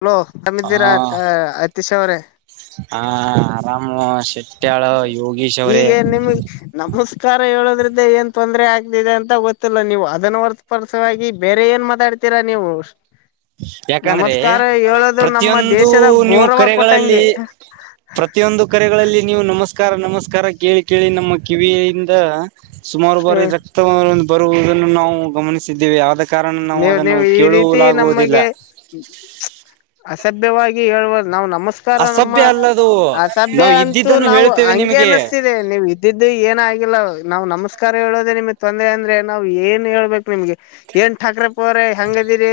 Hello ಹಾರಾಮ್ಮಿದ್ದೀರಾ [unintelligible] Atish ಅವ್ರೇ. ಹಾ ಆರಾಮ ಶೆಟ್ಟ್ಯಾಳ ಯೋಗೀಶ್ ಅವ್ರೇ. ಹೀಗೆ ನಿಮಗ್ ನಮಸ್ಕಾರ ಹೇಳದ್ರಿಂದ ಏನ್ ತೊಂದ್ರೆ ಆಗ್ತಿದೆ ಅಂತ ಗೊತ್ತಿಲ್ಲ ನೀವು ಅದನ್ನ ವತ್ರರ್ವಾಗಿ ಬೇರೆ ಏನ್ ಮಾತಾಡ್ತಿ. ತೀರ ನೀವು. ಯಾಕಂದ್ರೆ ನಮಸ್ಕಾರ ಹೇಳೋದು ನಮ್ಮ ಪ್ರತಿಯೊಂದು ದೇಶದ ನೀವು ಗೌರವ ಕರೆಗಳಲ್ಲಿ ಕೊಟ್ಟಂಗೆ ಪ್ರತಿಯೊಂದು ಕರೆಗಳಲ್ಲಿ ನೀವು ನಮಸ್ಕಾರ ನಮಸ್ಕಾರ ಕೇಳಿ ಕೇಳಿ ನಮ್ಮ ಕಿವಿಯಿಂದ ಸುಮಾರು ಬಾರಿ ರಕ್ತ ಬರುವುದನ್ನು ನಾವು ಗಮನಿಸಿದ್ದೇವಿ ಆದಕ್ಕೆ. ಕಾರಣ ನಾವು ನೀವ್ ಅದನ್ನು ನೀವ್ ಈ ರೀತಿ ಕೇಳುವಲಾಗುವುದು. ನಮಗೆ ಅಸಭ್ಯವಾಗಿ ಹೇಳುವ ನಾವು ನಮಸ್ [unintelligible] ನಮಸ್ಕಾರ ನಮ್ಮ ಅಸಭ್ಯ ಅಲ್ಲದು ಆ ಸಭ್ಯ ನಾವು ಅಂತೂ ಇದ್ದಿದ್ದನ್ನು ನಾವು ಹೇಳ್ತೇವೆ ಹಂಗೆ ನಿಮಗೆ ಅನಿಸ್ತೀವಿ. ಇದೆ ನೀವ್ ಇದ್ದಿದ್ದು ಏನ ಆಗಿಲ್ಲ ನಾವ್ ನಮಸ್ಕಾರ ಹೇಳೋದೆೇ ನಿಮಗ್ ತೊಂದ್ರೆ ಅಂದ್ರೆ ನಾವ್ ಏನ್ ಹೇಳ್ಬೇಕು ನಿಮ್ಗೆ. ಏನ್ [unintelligible] [unintelligible] ಹೆಂಗ್ಗದಿರಿ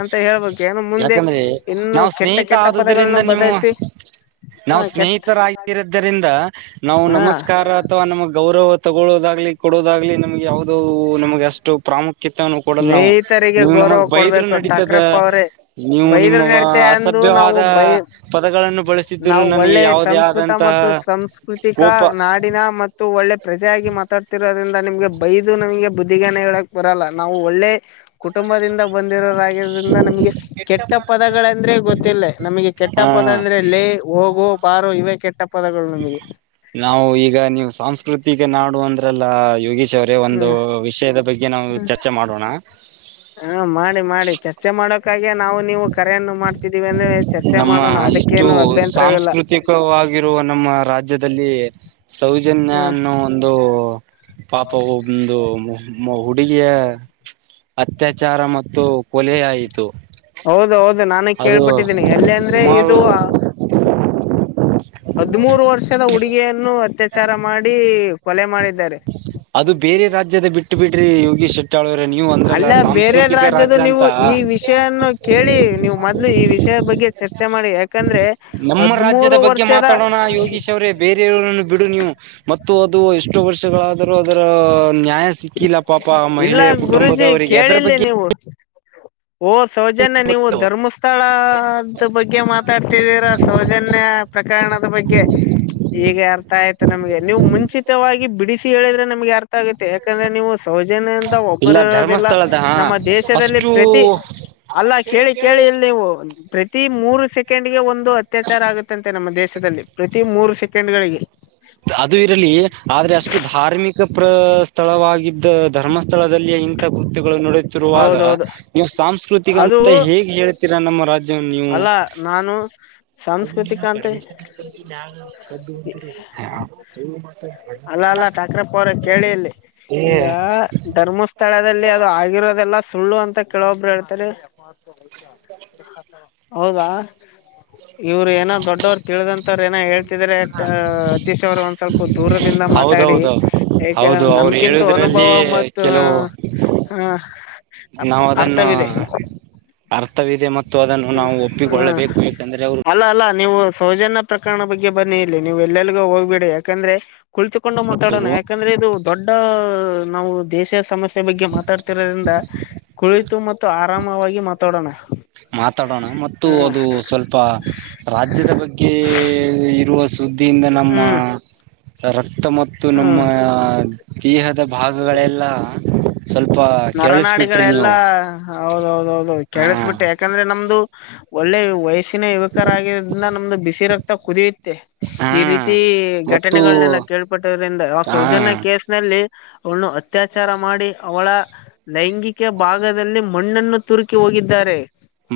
ಅಂತ ಹೇಳ್ಬೇಕು ಏನ ಮುಂದೆ ಯಾಕಂದ್ರೆ ಇನ್ನು ನಾವು ಕೆಟ್ಟ ಸ್ನೇಹಿತ ಕೆಟ್ಟ ಆದುದರಿಂದ ಪದಗಳನ್ನ ನೀವು [unintelligible] ಹ. ನಾವು ಕೆಟ್ಟ ಸ್ನೇಹಿತರಾಗಿರದ್ದರಿಂದ ನಾವು ಹಾ ನಮಸ್ಕಾರ ಅಥವಾ ನಮ್ಮ ಗೌರವ. ತಗೊಳ್ಳೋದಾಗ್ಲಿ ಕೊಡೋದಾಗ್ಲಿ ನಮ್ಗೆ ಯಾವದೋ ನಮ್ಗೆ ಅಷ್ಟು ಪ್ರಾಮುಖ್ಯತೆನ್ನು ಕೊಡಲ್ ನಾವು. ಸ್ನೇಹಿತರಿಗೆ ನೀವು ಗೌರವ ನಮಗ್ ಬೈದ್ರು ಕೊಡ್ಬೇಕು ನಡತದ. ಠಾಕ್ರಪ್ಪ ಅವ್ರೆ ನೀವು ಬೈದ್ರ ನಿಮ್ಮ ನಡತೆ ಅಂದು ನಾವು ಅಸಭ್ಯವಾದ ಬೈ ಪದಗಳನ್ನು ಬಳಸಿದ್ರು ನಾವು ನನಗೆ ಒಳ್ಳೆ ಯಾವುದೇ ಸಂಸ್ಕೃತ ಆದಂತಹ. ಮತ್ತು ಸಂಸ್ಕೃತಿಕ ಕೋಪ ನಾ. ನಾಡಿನ ಮತ್ತು ಒಳ್ಳೆ ಪ್ರಜೆಯಾಗಿ ಮಾತಾಡ್ತಿರೋದ್ರಿಂದ ನಿಮ್ಗೆ ಬೈದು ನಮಗೆ ಬುದ್ಧಿಗನ ಹೇಳಕ್ ಬರಲ್ಲ. ನಾವು ಒಳ್ಳೆ ಕುಟುಂಬದಿಂದ ಬಂದಿರೋರಗರೋದ್ರಿಂದ ನಮಗೆ. ಕೆಟ್ಟ ಪದಗಳಂದ್ರೆ ಗೊತ್ತಿಲ್ಲ ನಮಗೆ ಕೆಟ್ಟ ಹ ಪದ. ಅಂದ್ರೆ ಲೇ ಹೋಗೋ ಬಾರೋ ಇವ ಕೆಟ್ಟ ಪದಗಳು ನಮ್ಗೆ. ನಾವು ಈಗ ನೀವು ಸಾಂಸ್ಕೃತಿಕ ನಾಡು ಅಂದ್ರಲ್ಲ ಯೋಗೀಶ್ [unintelligible] [unintelligible] ಒಂದು ಹ್ಮ್ ವಿಷಯದ ಬಗ್ಗೆ ನಾವು ಚರ್ಚೆ ಮಾಡೋಣ. ಹಾ ಮಾಡಿ ಮಾಡಿ ಚರ್ಚೆ ಮಾಡೋಕ್ಕಾಗೆ ನಾವು ನೀವು ಕರೆಯನ್ನು ಮಾಡ್ತಿದ್ದೀವಿ ಅಂದ್ರೆ. ಚರ್ಚೆ ನಮ್ಮ ಮಾಡೋಣ ಇಷ್ಟು ಅದಕ್ಕೇನು ಅಭ್ಯಂತರವಿಲ್ಲ ಸಾಂಸ್ಕೃತಿಕವಾಗಿರುವ ನಮ್ಮ ರಾಜ್ಯದಲ್ಲಿ. ಸೌಜನ್ಯ ಹ್ಮ ಅನ್ನು ಒಂದು. ಪಾಪವು ಒಂದು ಮು ಮು ಹುಡುಗಿಯ ಅತ್ಯಾಚಾರ ಮತ್ತು... [unintelligible] ಹೌದ ಹೌದು ನಾನು ಅದು ಕೇಳ್ಬಿಟ್ಟಿದ್ದೀನಿ ಎಲ್ಲೇ ಅಂದ್ರೆ ಇದು ಸುಮಾರು ಆ ಹದಿ ಮೂರು ವರ್ಷದ ಹುಡುಗಿಯನ್ನು ಅತ್ಯಾಚಾರ ಮಾಡಿ ಕೊಲೆ ಮಾಡಿದ್ದಾರೆ. ಅದು ಬೇರೆ ರಾಜ್ಯದ ಬಿಟ್ಟು ಬಿಡ್ರಿ ಯೋಗಿ ಶೆಟ್ಟಾಳವರ ನೀವು ಅಂದ್ರಲ್ಲ ಅಲ್ಲ ಬೇರೆದ ಸಾಂಸ್ಕೃತಿಕ ರಾಜ್ಯದ ರಾಜ್ಯ ಅಂತ ನೀವು ಈ ವಿಷಯನ್ನು ಕೇಳಿ ನೀವು್ ಮೊದ್ಲು ಈ ವಿಷಯ. ಬಗ್ಗೆ ಚರ್ಚೆ ಮಾಡಿ ಯಾಕಂದ್ರೆ ನಮ್ಮ ರಾಜ್ಯದ ಹದಮೂರು ವರ್ಷ. ಬಗ್ಗೆ ಮಾತಾಡೋಣ ಯೋಗೀಶ್ ಅವರೇ. ಬೇರೆಯವರನ್ನು ಬಿಡು ನೀವು ಮತ್ತು ಅದು ಎಷ್ಟು ವರ್ಷಗಳಾದರೂ ಅದರ ನ್ಯಾಯ ಸಿ ಸಿಕ್ಕಿಲ್ಲ ಪಾಪ ಮಹಿಳೆಯ ಕುಟುಂಬದವರಿಗೆ ಅದರ ಬಗ್ಗೆ. ನೀವೋ. ಓಹ ಸೌಜನ್ಯ ನೀವು ಧರ್ಮಸ್ಥಳದ ಬಗ್ಗೆ ಮಾತಾಡ್ತಿದ್ದೀರಾ ಸೌಜನ್ಯ. ಪ್ರಕರಣದ ಬಗ್ಗೆ. ಹೀಗೆ ಅರ್ಥ ಆಯ್ತ ನಮ್ಗೆ ನೀವು ಮುಂಚಿತವಾಗಿ ಬಿಡಿಸಿ ಹೇಳಿದ್ರೆ ನಮ್ಗೆ ಅರ್ಥ ಆಗುತ್ತೆ ಯಾಕಂದ್ರೆ ನೀವು. ಸೌಜನ್ಯ ಅಂತ ಇಲ್ಲ ಒಬ್ಬರು ಇರೋದಿಲ್ಲ ಧರ್ಮಸ್ಥಳದ ಹಾ ನಮ್ಮ ದೇಶದಲ್ಲಿ. ಅಷ್ಟು ಪ್ರತಿ ಅಲ್ಲ ಕೇಳಿ ಕೇಳಿ ಇಲ್ಲಿ ನೀವು ಪ್ರತಿ ಮೂರು ಸೆಕೆಂಡ್ಗೆ ಒಂದ್. ಇಂದು ಅತ್ಯಾಚಾರ ಆಗುತ್ತಂತೆ ನಮ್ಮ ದೇಶದಲ್ಲಿ ಪ್ರತಿ ಮೂರು ಸೆಕೆಂಡ್ಗಳಿಗೆ. ಅದು ಇರಲಿ ಆದ್ರೆ ಅಷ್ಟು ಧಾರ್ಮಿಕ ಪ್ರ ಸ್ಥಳವಾಗಿದ್ದ ಧರ್ಮಸ್ಥಳದಲ್ಲಿ ಇ. ಗುತುಗಳು ನಡುತ್ತಿರುವಾಗ ಹೌದೌದು ನೀವು ಸಾಂಸ್ಕೃತಿಕ ಅದು ಅಂತ ಹೇಗೆ ಹೇಳ್ತೀರಾ ಅಲ್ಲ ನಾನು ಸಾಂಸ್ಕೃತಿಕ ಅಂತ [unintelligible] [unintelligible] ಅಲ್ಲ ಅಲ್ಲ ಠಾಕ್ರಪ್ಪ ಅವ್ರ ಕೇಳಿ ಇಲ್ಲಿ ಈಗ [unintelligible] ಧರ್ಮಸ್ಥಳದಲ್ಲಿ ಅದು ಆಗಿರೋದೆಲ್ಲ ಸುಳ್ಳು ಅಂತ ಕೆೇಳವೊಬ್ರು ಹೇಳ್ತಾರೆ. ಹೌದಾ. ಇವರು ಏನು ದೊಡ್ಡವರು ತಿಳಿದಂತರ ಏನೋ ಹೇಳ್ತಿದ್ರ ಹಾ ಅತೀಶ್ ಅವ್ರು ಒಂದ್ ಸ್ವ ದೂರದಿಂದ ಮಾತಾಡಿ ಹೌದೌದೌದು ಏಕೇನ ಹೌದು ಅವ್ರು ನಮ್ಕಿಂತೂ ಅನುಭವ ಹೇಳುದ್ರಲ್ಲಿ ಮತ್ತು. ಕೆಲವು ಹ ಅಪ್ಪ ನಾವು ಅದನ್ನು ಅರ್ಥವಿದೆ. ಅರ್ಥವಿದೆ ಮತ್ತು ಅದನ್ನು ಹ್ಮ ನಾವು ಹ್ಮ ಒಪ್ಪಿಕೊಳ್ಳಬೇಕು ಯಾಕಂದ್ರೆ ಅವರ ಅಲ್ಲ ಅಲ್ಲ ನೀವು ಸೌಜನ್ಯ ಪ್ರಕರಣ ಬಗ್ಗೆ ಬನ್ನಿ ಇಲ್ಲಿ ನೀವು ಎಲ್ಲೆಲ್ಗೂ ಹೋಗ್ಬಿಡಿ ಯಾಕಂದ್ರೆ ಕುಚಕು. ಕೊಂಡು ಮಾತಾಡೋಣ ಅವರು ಯಾಕಂದ್ರೆ ಇದು ದೊಡ್ಡ ನಾವು ದೇಶ ಸೇವೆ ಸಮಸ್ಯೆ ಬಗ್ಗೆ ಮಾತಾಡ್ತಿರೋದ್ರಿಂದ ಕುಳಿತು ಮತ್ತು ಆರಾಮವಾಗಿ ಮಾತಾಡೋಣ. ಮಾತಾಡೋಣ ಮತ್ತು ಹ್ಮ ಅದು ಸ್ವಲ್ಪ ರಾಜ್ಯದ ಬಗ್ಗೆ ಇರುವ ಬುದ್ದಿಯಿಂದ ನಮ್ಮ ಹ್ಮ್ ರಕ್ತ ಮತ್ತು ನಮ್ಮ ಹ್ಮ ದೇಹ ದ ಭಾಗಗಳೆಲ್ಲ ಸ್ವಲ್ಪ ಕೆೇಳಿಸಬಿಟ್ರಿ ನರನಾಡಿಗಳೆಲ್ಲಾ ನೀವು. ಹೌದೌದೌದು ಹಾ ಕೇಳಿಸ್ಬಿಟ್ಟೇ ಯಾಕಂದ್ರೆ ನಮ್ದು ಒಳ್ಳೆ ವಯಸ್ಸ. ಬಸಿನ ಯುವಕರ ಆಗಿದ್ರಿಂದ ನಮ್ದು ಬಿಸಿ ರಕ್ತ ಕುದಿಯುತ್ತೆ. ಹಾ ಈ ರೀತಿ ಮತ್ತು ಘಟನೆಗಳನೆೆಲ್ಲ ಕೇಳ್ಪಟ್ಟೋದ್ರಿಂದ ಆ ಹಾ ಸೌಜನ್ಯ ಕೇಸ್ ನಲ್ಲಿ. ಅವಳನು ಅತ್ಯಾಚಾರ ಮಾಡಿ ಅವಳ ಲೈಂಗಿಕ ಭಾಗದಲ್ಲಿ ಮಣ್ಣನ್ನು ತುರುಕಿ ಹೋಗಿದ್ದಾರೆ.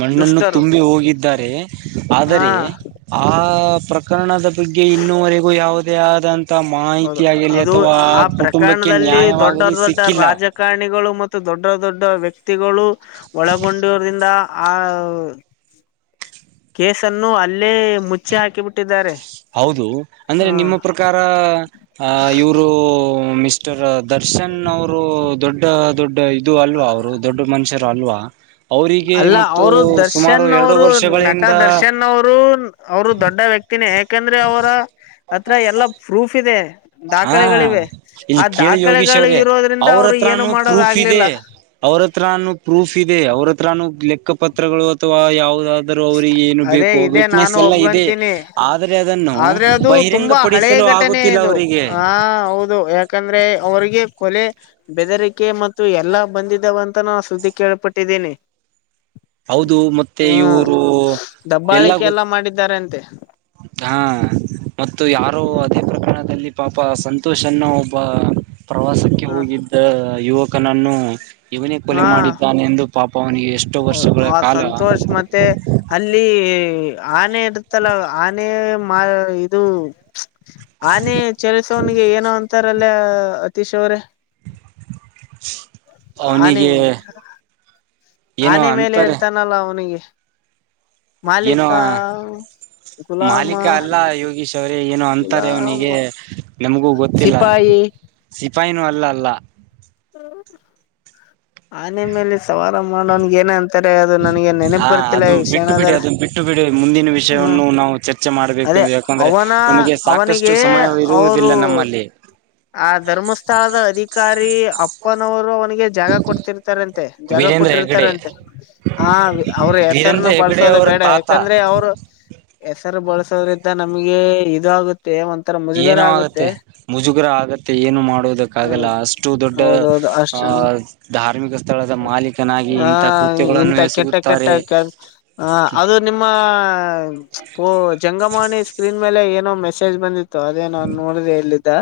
ಮಣ್ಣನ್ನು ದುಷ್ಟರು ತುಂಬಿ ಹೋಗಿದ್ದಾರೆ ಹಾ ಆದರೆ ಆ ಪ್ರಕರಣದ. ಬಗ್ಗೆ ಇನ್ನುವರೆಗೂ ಯಾವುದೇ ಅದಾಂಬಿಕ್ ಹೌದು ಮಾಹಿತಿ ಆಗಲಿ ಅದು ಅಥವಾ ಆ ಕುಟುಂಬಕ್ಕೆ ಪ್ರಕರಣದಲ್ಲಿ ದೊಡ್ಡ ನ್ಯಾಯವಾಗಲಿ ದೊಡ್ಡ ಸಿಕ್ಕಿಲ್ಲ. ರಾಜಕಾರಣಿಗಳು ಮತ್ತು ದೊಡ್ಡ ದೊಡ್ಡ ವ್ಯಕ್ತಿಗಳು ಒಳಗೊಂಡಿರ್ರಿಂದ ಆ ಕೇಸನ್ನು ಅಲ್ಲೇ ಮುಚ್ಚಿ ಹಾಕಿಬಿಟ್ಟಿದ್ದಾರೇ. ಹೌದು ಅಂದ್ರೆ ನಿಮ್ಮ ಪ್ರಕಾರ ಅ ಇವರು ಮಿಸ್ಟರ್ ದರ್ಶನ್ ಅವರು ದೊಡ್ಡ ದೊಡ್ಡ ಇದು ಅಲ್ವಾ ಅವರು ದೊಡ್ಡ ಮನುಷ್ಯರು ಅಲ್ವಾ. ಅವರಿಗೆ ಅಲ್ಲ ಮತ್ತು ಅವರು ಸುಮಾರು ದರ್ಶನ್ ಎರಡು ಅವರು ನಟ ವರ್ಷಗಳಿಂದ ದರ್ಶನ್ ಅವರು. ಅವರು ದೊಡ್ಡ ವ್ಯಕ್ತಿನೇ ಯಾಕಂದ್ರೆ ಅವರ ಅತ್ರ ಎಲ್ಲಾ ಪ್ರೂಫ್ ಇದೆ. ಹಾ ದಾಖಲೆಗಳಿವೆ ಆ ಇಲ್ಲಿ ಕೇಳಿ ಯೋಗೀಶ್ ದಾಖಲೆಗಳು ಅವ್ರೇ ಇರೋದ್ರಿಂದ ಅವ್ರು ಏನು ಮಾಡೋದ ಆಗ್ಲಿಲ್ಲ. ಅವರ ಹತ್ರಾನು ಪ್ರೂಫ್ ಇದೆ ಅವ್ರತ್ರನು ಲೆಕ್ಕ ಪತ್ರಗಳು ಅಥವಾ ಯಾವವುದದು. ದರು ಅವರಿಗೆ ಏನು ಅದೇ ಬೇಕು ಇದೇ ವಿಟ್ನೆಸ್ ನಾನು ಎಲ್ಲ ಇದೆ ಒಪ್ಕೊಂತೀನಿ ಆದ್ರೆ ಅದನ್ನು ಆದ್ರೆ ಅದು ಬಹಿ ತುಂಬಾ ಹಳೆ ಘಟನೆ ಇದು ಆ ಹೌದು ಯಾಕಂದ್ರೆ ಅವ್ರಿಗೆ ಕೊಲೆ. ಬೆದರಿಕೆ ಮತ್ತು ಎಲ್ಲ ಬಂದಿದ್ದಾವ ಅಂತ ನಾ ಸುದ್ದಿ ಕೇಳಪಟ್ಟಿದ್ದೀನಿ. ಹೌದು ಮತ್ತೆ ಇವರು. ದಬ್ಬಾಳಿಕೆ ಎಲ್ಲ ಮಾಡಿದ್ದಾರೆ ಅಂತೆ. ಹಾ ಮತ್ತು ಯಾರು ಹ್ಮ್ ಅದೇ ಪ್ರಕರಣದಲ್ಲಿ. ಪಾಪ ಸಂತೋಷನ್ನು ಒಬ್ಬ ಪ್ರವಾಸಕ್ಕೆ ಹ ಹೋಗಿದ್ದ ಯುವಕನನ್ನು. ಇವನೇ ಕೊಲೆ ಹಾ ಮಾಡಿದ್ದಾನೆ ಎಂದು ಪಾಪ ಅವನಿಗೆ ಎಷ್ಟೋ ವರ್ಷಗಳ ಆ ಕಾಲ. ಸಂತೋಷ್ ಮತ್ತೆ ಅಲ್ಲಿ ಆನೆ ಇರುತ್ತಲ್ಲ ಆನೆ ಮಾ ಇದು. ಆನೆ ಚಲಸವನಿಗೆ ಏನೋ ಅಂತಾರಲ್ಲ ಅತೀಶ್ ಅವ್ರೆ. ಆನೆ ಅವನಿಗೆ. ಏನೋ ಆನೆ ಮೇಲೆ ಅಂತಾರೆ ಇರ್ತಾನಲ್ಲ ಅವನಿಗೆ ಏನೋ ಮಾಲೀಕ. ಗುಲಾಮ ಮಾಲೀಕ ಅಲ್ಲ ಯೋಗೀಶ್ ಅವ್ರೆ ಏನು ಅಂತಾರೆ ಗುಲಾಮ ಅವನಿಗೆ ನಮ್ಗೂ ಗೊತ್ತಿಲ್ಲ. ಸಿಪಾಯಿ ಸಿಪಾಯಿನು ಅಲ್ಲ ಅಲ್ಲ. ಆನೆ ಮೇಲೆ ಸವಾರ ಮಾಡೋನಗ ಏನಂತ ತ್ತಾರೆ ಅದು ನನ್ಗೆ ನೆನಪ ಹಾ ಬರ್ತಿಲ್ಲ ಅದು ಈ ಬಿಟ್ಟು ಬಿಡಿ ಕ್ಷಣದಲ್ಲ ಅದನ್ನ ಬಿಟ್ಟು ಬಿಡಿ ಮುಂದಿನ ಹ್ಮ. ವಿಷಯವನ್ನು ನಾವು ಚರ್ಚೆ ಮಾಡಬೇಕು ಅದೇ ಯಾಕಂದ್ರೆ ಅವನ ನಮಗೆ ಸಾಕಷ್ಟು ಅವನಿಗೆ ಸಮಯ ಅವರು. ಇರುವುದಿಲ್ಲ ನಮ್ಮಲ್ಲಿ ಆ ಧರ್ಮಸ್ಥಳದ ಅಧಿಕಾರಿ ಅಪ್ಪನವರು ಅವನಿಗೆ ಜಾಗ ಕೊಡ್ತಿರ್ತ ಇರ್ತಾರಂತೆ ಜಾಗ ವೀರೇಂದ್ರ ಹೆಗಡೆ ಕೊಟ್ಟಿರ್ತಾರಂತೆ ಹ ಅವ್ರ ಹೆಸರನು ವೀರೇಂದ್ರ ಹೆಗಡೆ ಬಳ್ಸೋದ ಅವರ ಬೇಡ. ತಾತ ಯಾಕಂದ್ರೆ ಅವರು ಹೆಸರು ಬಳಸೋದ್ರಿಂದ ನಮ್ಗೆ ಇದು ಆಗು ತೇ ಒಂತರ್ ಏನೋ ಆಗತ್ತೆ ಮುಜುಗರ ಆಗತ್ತೆ ಏನು ಮಾಡೋದಕ್ಕ ಕಾಗಲ್ಲ ಹ್ಮ್ ಅಷ್ಟು ದೊಡ್ಡ ಹೌದೌದು ಅಷ್ಟ ಹ ಧಾರ್ಮಿಕ ಸ್ಥಳದ ಮಾಲೀಕನಾಗಿ ಆ ಇಂತ ಕೃತ್ಯಗಳನ್ನು ಇಂತ ಎಸ್ ಕೆಟ್ಟ ಕೆಟ್ಟ ಕೆ ಅದ್ ನಿಮ್ಮ ಜಂಗಮಾಣಿ ಸ್ಕ್ರೀನ್ ಮೇಲೆ ಏನೋ ಮೆಸೇಜ್ ಬಂದಿದೆ ಅದೇ ನಾನ್ ನೋಡಿದೆ ಇಲ್ಲಿದ್ದ್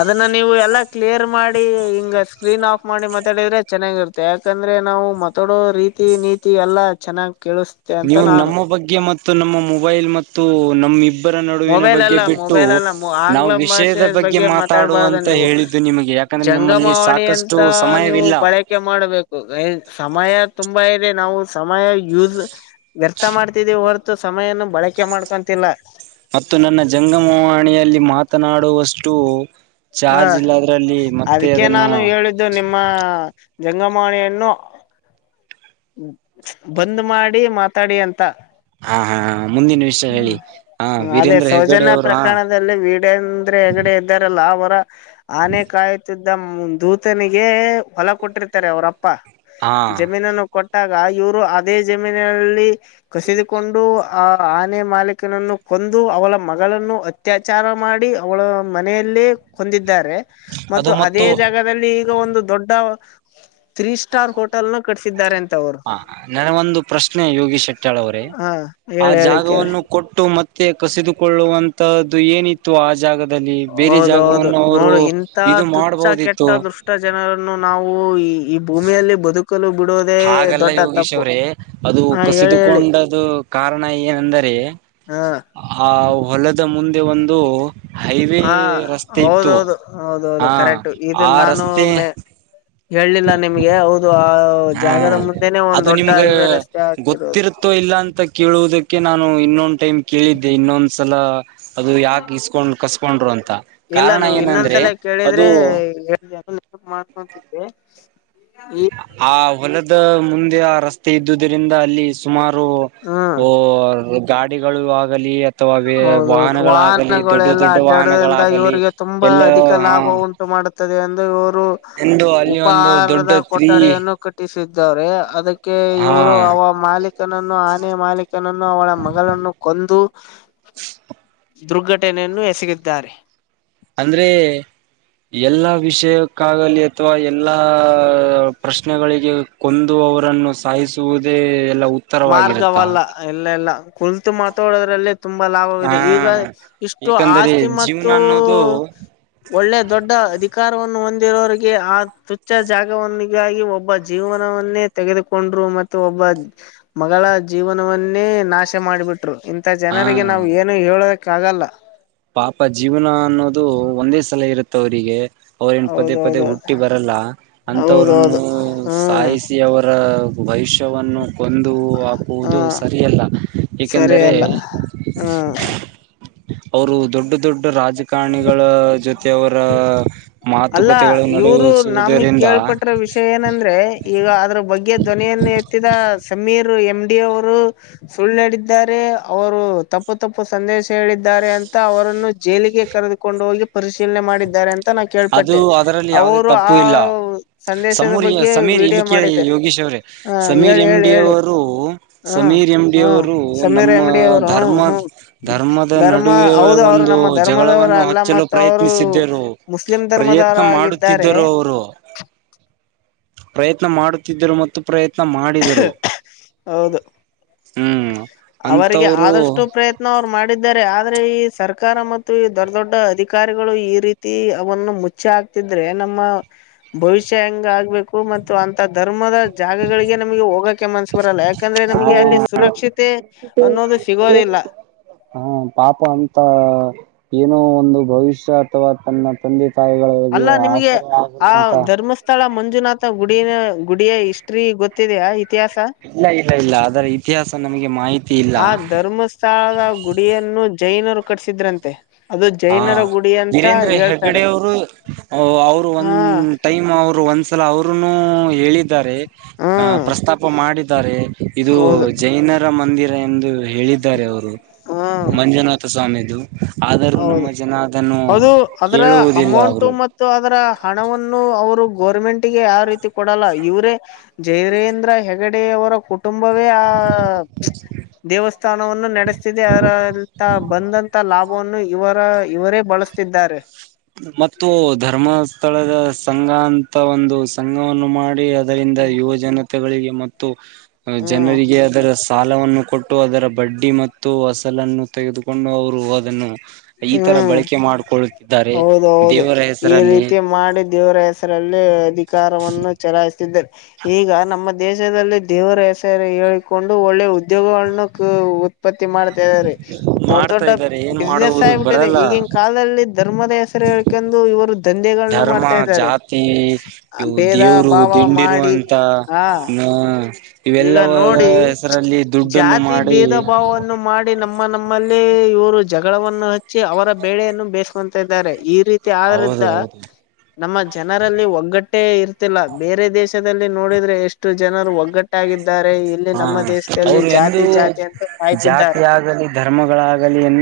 ಅದನ್ನ ನೀವು ಎಲ್ಲಾ ಕ್ಲಿಯರ್ ಮಾಡಿ ಹಿಂಗ ಸ್ಕ್ರೀನ್ ಆಫ್ ಮಾಡಿ ಮಾತಾಡಿದ್ರೆ ಚೆನ್ನಾಗಿರುತ್ತ ತೆ ಯಾಕಂದ್ರೆ ನಾವು ಮತಾಡೋ ರೀತಿ ನೀತಿ ಎಲ್ಲಾ ಚೆನ್ನಾಗ್ ಕೇಳಸ ನೀವು ನಮ್ಮ ಬಗ್ಗೆ ಮತ್ತು ನಮ್ಮ ಮೊಬೈಲ್ ಮತ್ತು ನಮ್ಮ ಇಬ್ ಇಬ್ಬರ ನಡುವಿನ ಮೊಬೈಲ್ ಬಗ್ಗೆ ಅಲ್ಲ ಬಿಟ್ಟು ಮೊಬೈಲ್ ಅಲ್ಲ ನಾವು ಆಂಗ್ಲ ಭಾಷೆ ವಿಷಯದ ಬಗ್ಗೆ ಮಾತಾಡುವ ಮಾತಾಡ್ಬಾರ್ದು ಅಂತ ನೀವು ಹೇಳಿದ್ದು ನಿಮಗೆ ಯಾ ಯಾಕಂದ್ರೆ ನಮ್ಮಲ್ಲಿ ಸಾಕಷ್ಟು ಸಮಯವಿಲ್ಲ ಯಾಕೆ ಮಾಡಬೇಕು ಸಮಯ ತುಂಬಾ ಇದೆ ನಾವು ಸಮಯ ಯೂಸ್ ವ್ಯರ್ಥ ಮಾಡ್ತಿದೀವಿ ಹೊರತು ಸಮಯನ ಬಳಕೆ ಮಾಡ್ಕೊಂತಿಲ್ಲ ಮತ್ತು ನನ್ನ ಜಂಗಮವಾಣಿಯಲ್ಲಿ ಮಾತನಾಡುವಷ್ಟು ಹ ಚಾರ್ಜ್ ಇಲ್ಲದ್ರಲ್ಲಿ ಮತ್ತೆ ಅದನ್ನು ಇದು ನಿಮ್ಮ ಜಂಗಮವಾಣಿಯನ್ನು ಬಂದ್ ಮಾಡಿ ಮಾತಾಡಿ ಅಂತ ಹಾ ಹಾ ಮುಂದಿನ ವಿಷಯ ಹೇಳಿ ಹ್ಮ್ ಹ ವೀರೇಂದ್ರ ಹೆಗ್ಗಡೆ ಅವರು ಹಾ ವೀಡಂದ್ರೆ ಹೆಗಡೆ ಇದ್ದಾರಲ್ಲಾ ಅವರ ಆನೆ ಕಾಯುತ್ತಿದ್ದ ದ್ ದೂತನಿಗೆ ಹೊಲ ಕೊಟ್ಟಿರ್ತಾರೆ ಅವರಪ್ಪ ಹಾ ಜಮೀನನ್ನು ಕೊಟ್ಟಾಗ ಇವ್ರು ಅದೇ ಜಮೀನಲ್ಲಿ ಕಸಿದುಕೊಂಡು ಆ ಆನೆ ಮಾಲೀಕನನ್ನು ಕೊಂದು ಅವಳ ಮಗಳನ್ನು ಅತ್ಯಾಚಾರ ಮಾಡಿ ಅವಳ ಮನೆಯಲ್ಲೇ ಕೊಂದಿದ್ದಾರೆ ಮತ್ತು ಅದೇ ಜಾಗದಲ್ಲಿ ಈಗ ಒಂದು ದೊಡ್ಡ ತ್ರೀ ಸ್ಟಾರ್ ಹೋಟೆಲನ ಕಟ್ಸಿದ್ದಾರೆ ಅಂತ ಅವರು ಹ ನನಗೊಂದು ಪ್ರಶ್ನೆ ಯೋಗಿ ಶೆಟ್ಟಾಳ್ ಅವರೇ ಹಾ ಆ ಹೇಳಿ ಹೇಳಿ ಕೇಳ ಜಾಗವನ್ನು ಕೊಟ್ಟು ಮತ್ತೆ ಕಸಿದುಕೊಳ್ಳುವಂತದ್ದು ಏನಿತ್ತು ಆಜಾಗ ದಲ್ಲಿ ಬೇರೆ ಹೌದೌದು ಜಾಗವನ್ನು ಅವರು ಇದು ಮಾಡಬಹುದಿತ್ತು ಇಂಣ ಜನರನ್ನು ನಾವು ಈ ಈ ಭೂಮಿಯಲ್ಲಿ ಬದುಕ ಕ್ಕಲು ಬಿಡೋದೆ ಹಾಗಲ್ಲ ಯೋಗೀಶ್ ಅವ್ರೆ ಅದು ಹಾ ಹೇಳಿ ಹೇಳಿ ಕಸಿದುಕೊಂಡದ ಕಾರಣ ಏನಂದರೆ ಹ್ ಆ ಹೊಲದ ಮುಂದೆ ಒಂದು ಹೈವೇ ಹಾ ರಸ್ತೆ ಇತ್ತು ಹೌದೌದು ಹೌದೌದು ಹಾ ಕರೆಕ್ಟ್ ಇದು ಆ ನಾನು ರಸ್ತೆ ಒಮ್ಮೆ. ಹೇಳಲಿಲ್ಲ ನಿಮ್ಗೆ ಹೌದು ಆ ಓ ಹಾ ಜಾಗದ ಮುಂದೆನೆ ಒಂದ್ ದೊಡ್ಡ ಹೈವೇ ರಸ್ತೆ ಆಗ್ತಿರೋದು. ತೂ ಇಲ್ಲಾಂತ ಕೇಳುವುದಕ್ಕೆ ನಾನು ಇನ್ನೊಂದ ಟೈಮ್ ಕೇಳಿದ್ದೆ ಇನ್ನೊಂದ್ಸಲ ಅದು ಯಾಕ ಇಸ್ಕೊಂಡ್ ಕಸ್ಕೊಂಡರು ಅಂತ ಇಲ್ಲ ಕಾರಣ ನೀವು ಏನಂದ್ರೆ ಇನ್ನೊಂದ್ಸಲ ಕೇಳಿದ್ರೆ ಅದು [unintelligible] ಮಾಡ್ಕೊಂತಿದೆ ಆ ಹೊಲದ ಮುಂದೆ ಆ ರಸ್ತೆ ಇದ್ದುದರಿಂದ ಅಲ್ಲಿ ಸುಮಾರು ಹ್ಮ್ ಓ ಗಾಡಿಗಳು ಆಗಲಿ ಅಥವಾ ಹೌದೌದು ವಾಹನಗಳಾಗಲಿ ವಾಹನಗಳು ದೊಡ್ಡ ಎಲ್ಲಾ ದೊಡ್ಡ ಅಡ್ಡಾಡದ್ರಿಂದ ವಾಹನಗಳಾಗಲಿ ಇವರಿಗೆ ತುಂಬಾ ಎಲ್ಲ ಅಧಿಕ ಹ ಲಾಭ ಉಂಟು ಉಂಟು ಮಾಡುತ್ತದೆ ಎಂದು ಇವರು ಎಂದು ಅಲ್ಲಿ ಒಂದು ದೊಡ್ಡ ಉಪಹಾರದ ತ್ರೀ ಕೊಠಡಿಯನ್ನು ಕಟ್ಟಿಸಿದ್ದಾರೆ ಅದಕ್ಕೆ ಹಾ ಇವರು ಅವ ಮಾಲಿಕ್ ಆತನನ್ನು ಆನೆಯ ಮಾಲೀಕನನ್ನು ಅವಳ ಮಗಳನ್ನು ಕೊಂದು ದುರ್ಘಟನೆಯನ್ನು ಎಸಗಿದ್ದಾರೆ ಅಂದ್ರೆ ಎಲ್ಲಾ ವಿಷಯಕ್ಕಾಗಲಿ ಅಥವಾ ಎಲ್ಲ ಪ್ರಶ್ನೆಗಳಿಗೆ ಕೊಂದು ಅವರನ್ನು ಸಾಯಿಸುವುದೇ ಎಲ್ಲ ಉತ್ತ ಮಾರ್ಗವಲ್ಲ ಇಲ್ಲಿಲ್ಲಾ ಕುಲ್ತು ಮಾತಾಡೋದ್ರಲ್ಲೆ ತುಂಬಾ ಹಾ ಲಾಭವಿದೆ ಈಗ ಇಷ್ಟು ಏಕಂದರೆ ಆಸ್ತಿ ಜೀವನ ಮತ್ತು.. ಅನ್ನೋದು ಒಳ್ಳೆ ದೊಡ್ಡ ಅಧಿಕಾರವನ್ನು ಹೊಂದಿರೋರಿಗೆ ಆ ತುಚ್ಚ ಜಾಗವನ್ನಿಗಾಗಿ ಒಬ್ಬ ಜೀವನವನ್ನೇ ತೆಗೆದುಕೊಂಡ್ರು ಮತ್ತೆ ಒಬ್ಬ ಮಗಳ ಜೀವನವನ್ನೇ ನಾಶ ಮಾಡಿಬಿಟ್ರು ಇಂಥ ಹಾ ಜನರಿಗೆ ನಾವು ಏನು ಹೇಳೋಕ್ಕಾಗಲ್ಲ ಪಾಪ ಜೀವನ ಅನ್ನೋದು ಒಂದೇ ಸಲ ಇರತ್ತ ಅವರಿಗೆ ಅವ್ರೇನ ಪದೇ ಪದೇ ಹೌದೌದೌದು ಹುಟ್ಟಿ ಬರಲ್ಲ. ಅಂತವ್ರನ್ನು ಹೌದೌದು ಹ್ಮ್ ಸಾಯಿಸಿ ಅವರ ಭವಿಷ್ಯವನ್ನು ಕೊಂದು ಹ್ಮ ಹಾಕುವುದು ಸರಿಯಲ್ಲ ಸರಿ ಏಕೆಂದರೆ ಅಲ್ಲ ಹ್ಮ್ ಅವರು ದೊಡ್ಡ ದೊಡ್ಡ ರಾಜಕಾರಣಿಗಳ ಜೊತೆ ಅವರ್ ಅಲ್ಲಾ ಇವ್ರು ನಮಗ್ ಕೇಳ್ಪಟ್ರಿ ವಿಷಯ ಏನಂದ್ರೆ ಈಗ ಅದ್ರ ಬಗ್ಗೆ ಧ್ವನಿಯನ್ನ ಎತ್ತಿದ ಸಮೀರ್ ಎಮ ಡಿ ಅವರು ಸುಳ್ಳ ಹೇಳಿದ್ದಾರೆ ಅವರು ತಪ್ಪು ತಪ್ಪು ಸಂದೇಶ ಹೇಳಿದ್ದಾರೆ ಅಂತ ಅವರನ್ನು ಜೈಲಿಗೆ ಕರೆದುಕೊಂಡು ಹೋಗಿ ಪರಿಶೀಲನೆ ಮಾಡಿದ್ದಾರೆ ಅಂತ ನಾ ಕೇಳ ಅದು ಅದರಲ್ಲಿ ಯಾವುದೇ ತಪ್ಪು ಇಲ್ಲ ಸಂದೇಶದ ಸಮೂರ್ ಬಗ್ಗೆ ಸಮೀರ್ ವಿಡಿಯೋ ಇಲ್ಲಿಕ್ಕೆಳಿ ಮಾಡಿದ್ದೆ ಯೋಗೀಶ್ ಅವ್ರೇ ಹ ಸಮೀರ್ ಹೇಳಿ ಹೇಳಿ ಹೇಳಿ ಎಮಡಿವರು ಹ್ಮ್ ಸಮೀರ್ ಹ್ಮ್ ಎಮಡಿವರು ಸಮೀರ್ ನಮ್ಮ ಎಮಡಿ ಅವರು ಹ್ಮ್ ಧರ್ಮ ಹ್ಮ್ ಧರ್ಮದ ಧರ್ಮ ನಡುವೆ ಹೌದು ಅವರು ಒಂದು ನಮ್ಮ ಧರ್ಮದವರು ಜಗಳವನ್ನು ಹಚ್ಚಲು ಪ್ರಯತ್ನಿಸಿದ್ದರು ಧರ್ಮದಾರ ಪ್ರಯತ್ನ ಆಗಿದ್ದಾರೆ ಮಾಡುತ್ತಿದ್ದರು ಅವರು ಪ್ರಯತ್ನ ಮಾಡುತ್ತಿದ್ದರು ಮತ್ತು ಪ್ರಯತ್ನ ಮಾಡಿದರು. ಹೌದು ಹ್ಮ್ ಅವರಿಗೆ ಅಂತವರು ಆದಷ್ಟು ಪ್ರಯತ್ನ್ ಅದನ್ನ್ ಅವ್ರ್ ಮಾಡಿದ್ದಾರೆ ಆದ್ರೆ ಈ ಸರ್ಕಾರ ಮತ್ತು ಈ ದೊಡ್ಡ ದೊಡ್ಡ ಅಧಿಕಾರಿಗಳು ಈ ರೀತಿ ದೇಹವನ್ನು ಮುಚ್ಚ ಹಾಕ್ತಿದ್ರೆ ನಮ್ಮ ಭವಿಷ್ಯ ಹೆಂಗ ಆಗ್ಬೇಕು ಮತ್ತು ಅಂತ ಧರ್ಮದ ಜಾಗಗಳಿಗೆ ನಮಗೆ ಹೋಗಕೆ ಮನ್ಸ ಬರಲ್ಲ ಯಾಕಂದ್ರೆ ನಮಗೆ ಆ ಅಲ್ಲಿ ಸುರಕ್ಷಿತೆ [unintelligible] ಹಾ ಪಾಪ ಅಂತ ಏನೋ ಒಂದು ಭವಿಷ್ಯ ಅಥವಾ ತನ್ನ ತಂದೆ ತಾಯಿಗಳಿಗೆ ಅಲ್ಲ ನಿಮಗೆ ಆಸರೆ ಆ ಆಗುವಂತ್ ಧರ್ಮಸ್ಥಳ ಮಂಜುನಾಥ ಗುಡಿಯ ಗುಡಿಯ ಹಿಸ್ಟ್ರಿ ಗೊತ್ತಿದೆಯಾ ಇತಿಹಾಸ ಇಲ್ಲ ಇಲ್ಲ ಇಲ್ಲ ಅದರ ಇತಿಹಾಸ ನಮಗೆ ಮಾಹಿತಿ ಇಲ್ಲ ಆ ಧರ್ಮಸ್ಥಳದ ಗುಡಿಯನ್ನು ಜೈನರು ಕಟ್ಸಿದ್ರಂತೆ. ಅದು ಹಾ ಜೈನರ ಗುಡಿ ಅಂತ ವೀರೇಂದ್ರ ಹೇಳ್ತಾರೆ ಹೆಗಡೆ ಅವರು ಅವರು ಹಾ ಒಂದ ಟೈಮ್ ಅವರು ಒಂದ್ಸಲ ಅವರುನು ಹೇಳಿದ್ದಾರೆ. ಹ್ಮ್ ಆ ಪ್ರಸ್ತಾಪ ಮಾಡಿದ್ದಾರೆ ಇದು ಹೌದು ಜೈನರ ಮಂದಿರ ಎಂದು ಹೇಳಿದ್ದಾರೆ ಅವರು ಹ್ಮ್ ಮಂಜುನಾಥ ಸ್ವಾಮಿದು ಆದ ಹೌದು ಅದು ಅದರ ಕೇಳುವುದಿಲ್ಲ ಅಮೌಂಟು ಅವರು ಮತ್ತ್ ಅದರ ಹಣವನ್ನು ಅವರು ಗೌರ್ಮೆಂಟ್ಗೆ ಯಾವ ರೀತಿ ಕೊಡಲ್ಲ ಇವರೇ ಜೈರೇಂದ್ರ ಹೆಗಡೆಯ ಅವರ ಕುಟುಂಬವೇ ಆ ದೇವಸ್ಥಾನವನ್ನು ನಡೆಸ್ತಿದೆ ಅರಂತ ಬಂದಂತ ಲಾಭ ಪೋನ್ನು ಇವರ ಇವರೇ ಬಳಸ್ತಿದ್ದಾರೆ. ಮತ್ತು ಧರ್ಮಸ್ಥಳದ ಸಂಘ ಅಂತ ಒಂದು ಸಂಘವನ್ನು ಮಾಡಿ ಅದ್ ಆದರಿಂದ ಯುವ ಜನತೆಗಳಿಗೆ ಮತ್ತು ಹ್ಮ್ ಜನರಿಗೆ ಅದರ ಸಾಲವನ್ನು ಕೊಟ್ಟು ಅದರ ಬಡ್ಡಿ ಮತ್ತು ಅಸಲನ್ನು ತೆಗೆದುಕೊಂಡು ಅವರು ಅದನ್ನು ಈ ತರ ಬಳಕೆ ಮಾಡಕೊಳ್ಳುತ್ತಿದ್ದಾರೆ. ಹೌದು ಈ ರೀತಿಯ ಮಾಡಿ ದೇವರ ಹೆಸರಲ್ಲಿ ಅಧಿಕಾರವನ್ನು ಚಲಾಯಿಸುತ್ತಿದ್ದರು ಈಗ ನಮ್ ಮ ದೇಶದಲ್ಲಿ ದೇವರ ಹೆಸರು ಹೇಳಿಕೊಂಡು ಒಳ್ಳೆ ಉದ್ಯೋಗವನ್ನು ಕ ಉ ತ್ಪತ್ತಿ ಮಾಡ್ತಾ ಇದಾರೆ ದೊಡ್ ಮಾಡ್ತಾ ದೊಡ್ಡ ಇದ್ದಾರೆ ಏನ್ ಬಿಸ್ನೆೆಸ್ ಮಾಡುವುದು ಬರಲ್ಲ ಕಾಲಲ್ಲಿ ಧರ್ಮದ ಹೆಸರು ಹೇಳ್ಕಂಡು ಇವರು ದಂಧೆಗಳನ್ನು ಧರ್ಮ ಮಾಡ್ತಾ ಇದ್ದಾರೆ ಜಾತಿ ಇವು ಭೇದ ದೇವ್ರು ಭಾವ ದಿಂಡಿರು ಮಾಡಿ ಅಂತ ಹಾ ನಾ ಈಗ ಇವೆಲ್ಲವದರ ನೋಡಿ ಹೆಸರಲ್ಲಿ ದುಡ್ಡನ್ನು ಮಾಡಿ ಡಿ ನಮ್ಮ ನಮ್ಮಲ್ಲಿ ಇವರು ಜಗಳವನ್ನು ಹಚ್ಚಿ ಅವರ ಬೇಳೆಯನ್ನು ಬೇಯ್ಸ್ ಕೊಂತಾ ಇದ್ದಾರೆ ಈ ರೀ ತಿ ಆದ್ರಿಂದ ಹೌದು ಹೌದು ನಮ್ಮ ಜನರಲ್ಲಿ ಒಗ್ಗಟ್ಟೇ ಇರ್ತಿಲ್ಲ, ಬೇರೆ ದೇಶದಲ್ಲಿ ನೋಡಿದ್ರೆ ಎಷ್ಟು ಜನರು ಒಗ್ಗಟ್ ಟ್ಟಾಗಿದ್ದಾರೆ ಇಲ್ಲಿ ಹಾ ನಮ್ಮ ದೇಶದಲ್ಲಿ ಅವರು ಎಂದೂ ಜಾತಿ ಜಾತಿ ಅಂತ ಸಾಯ್ತಿದ್ದಾರೆ. ಜಾತಿಯಾಗಲಿ ಧರ್ಮಗಳಾಗಲಿ ಎನ್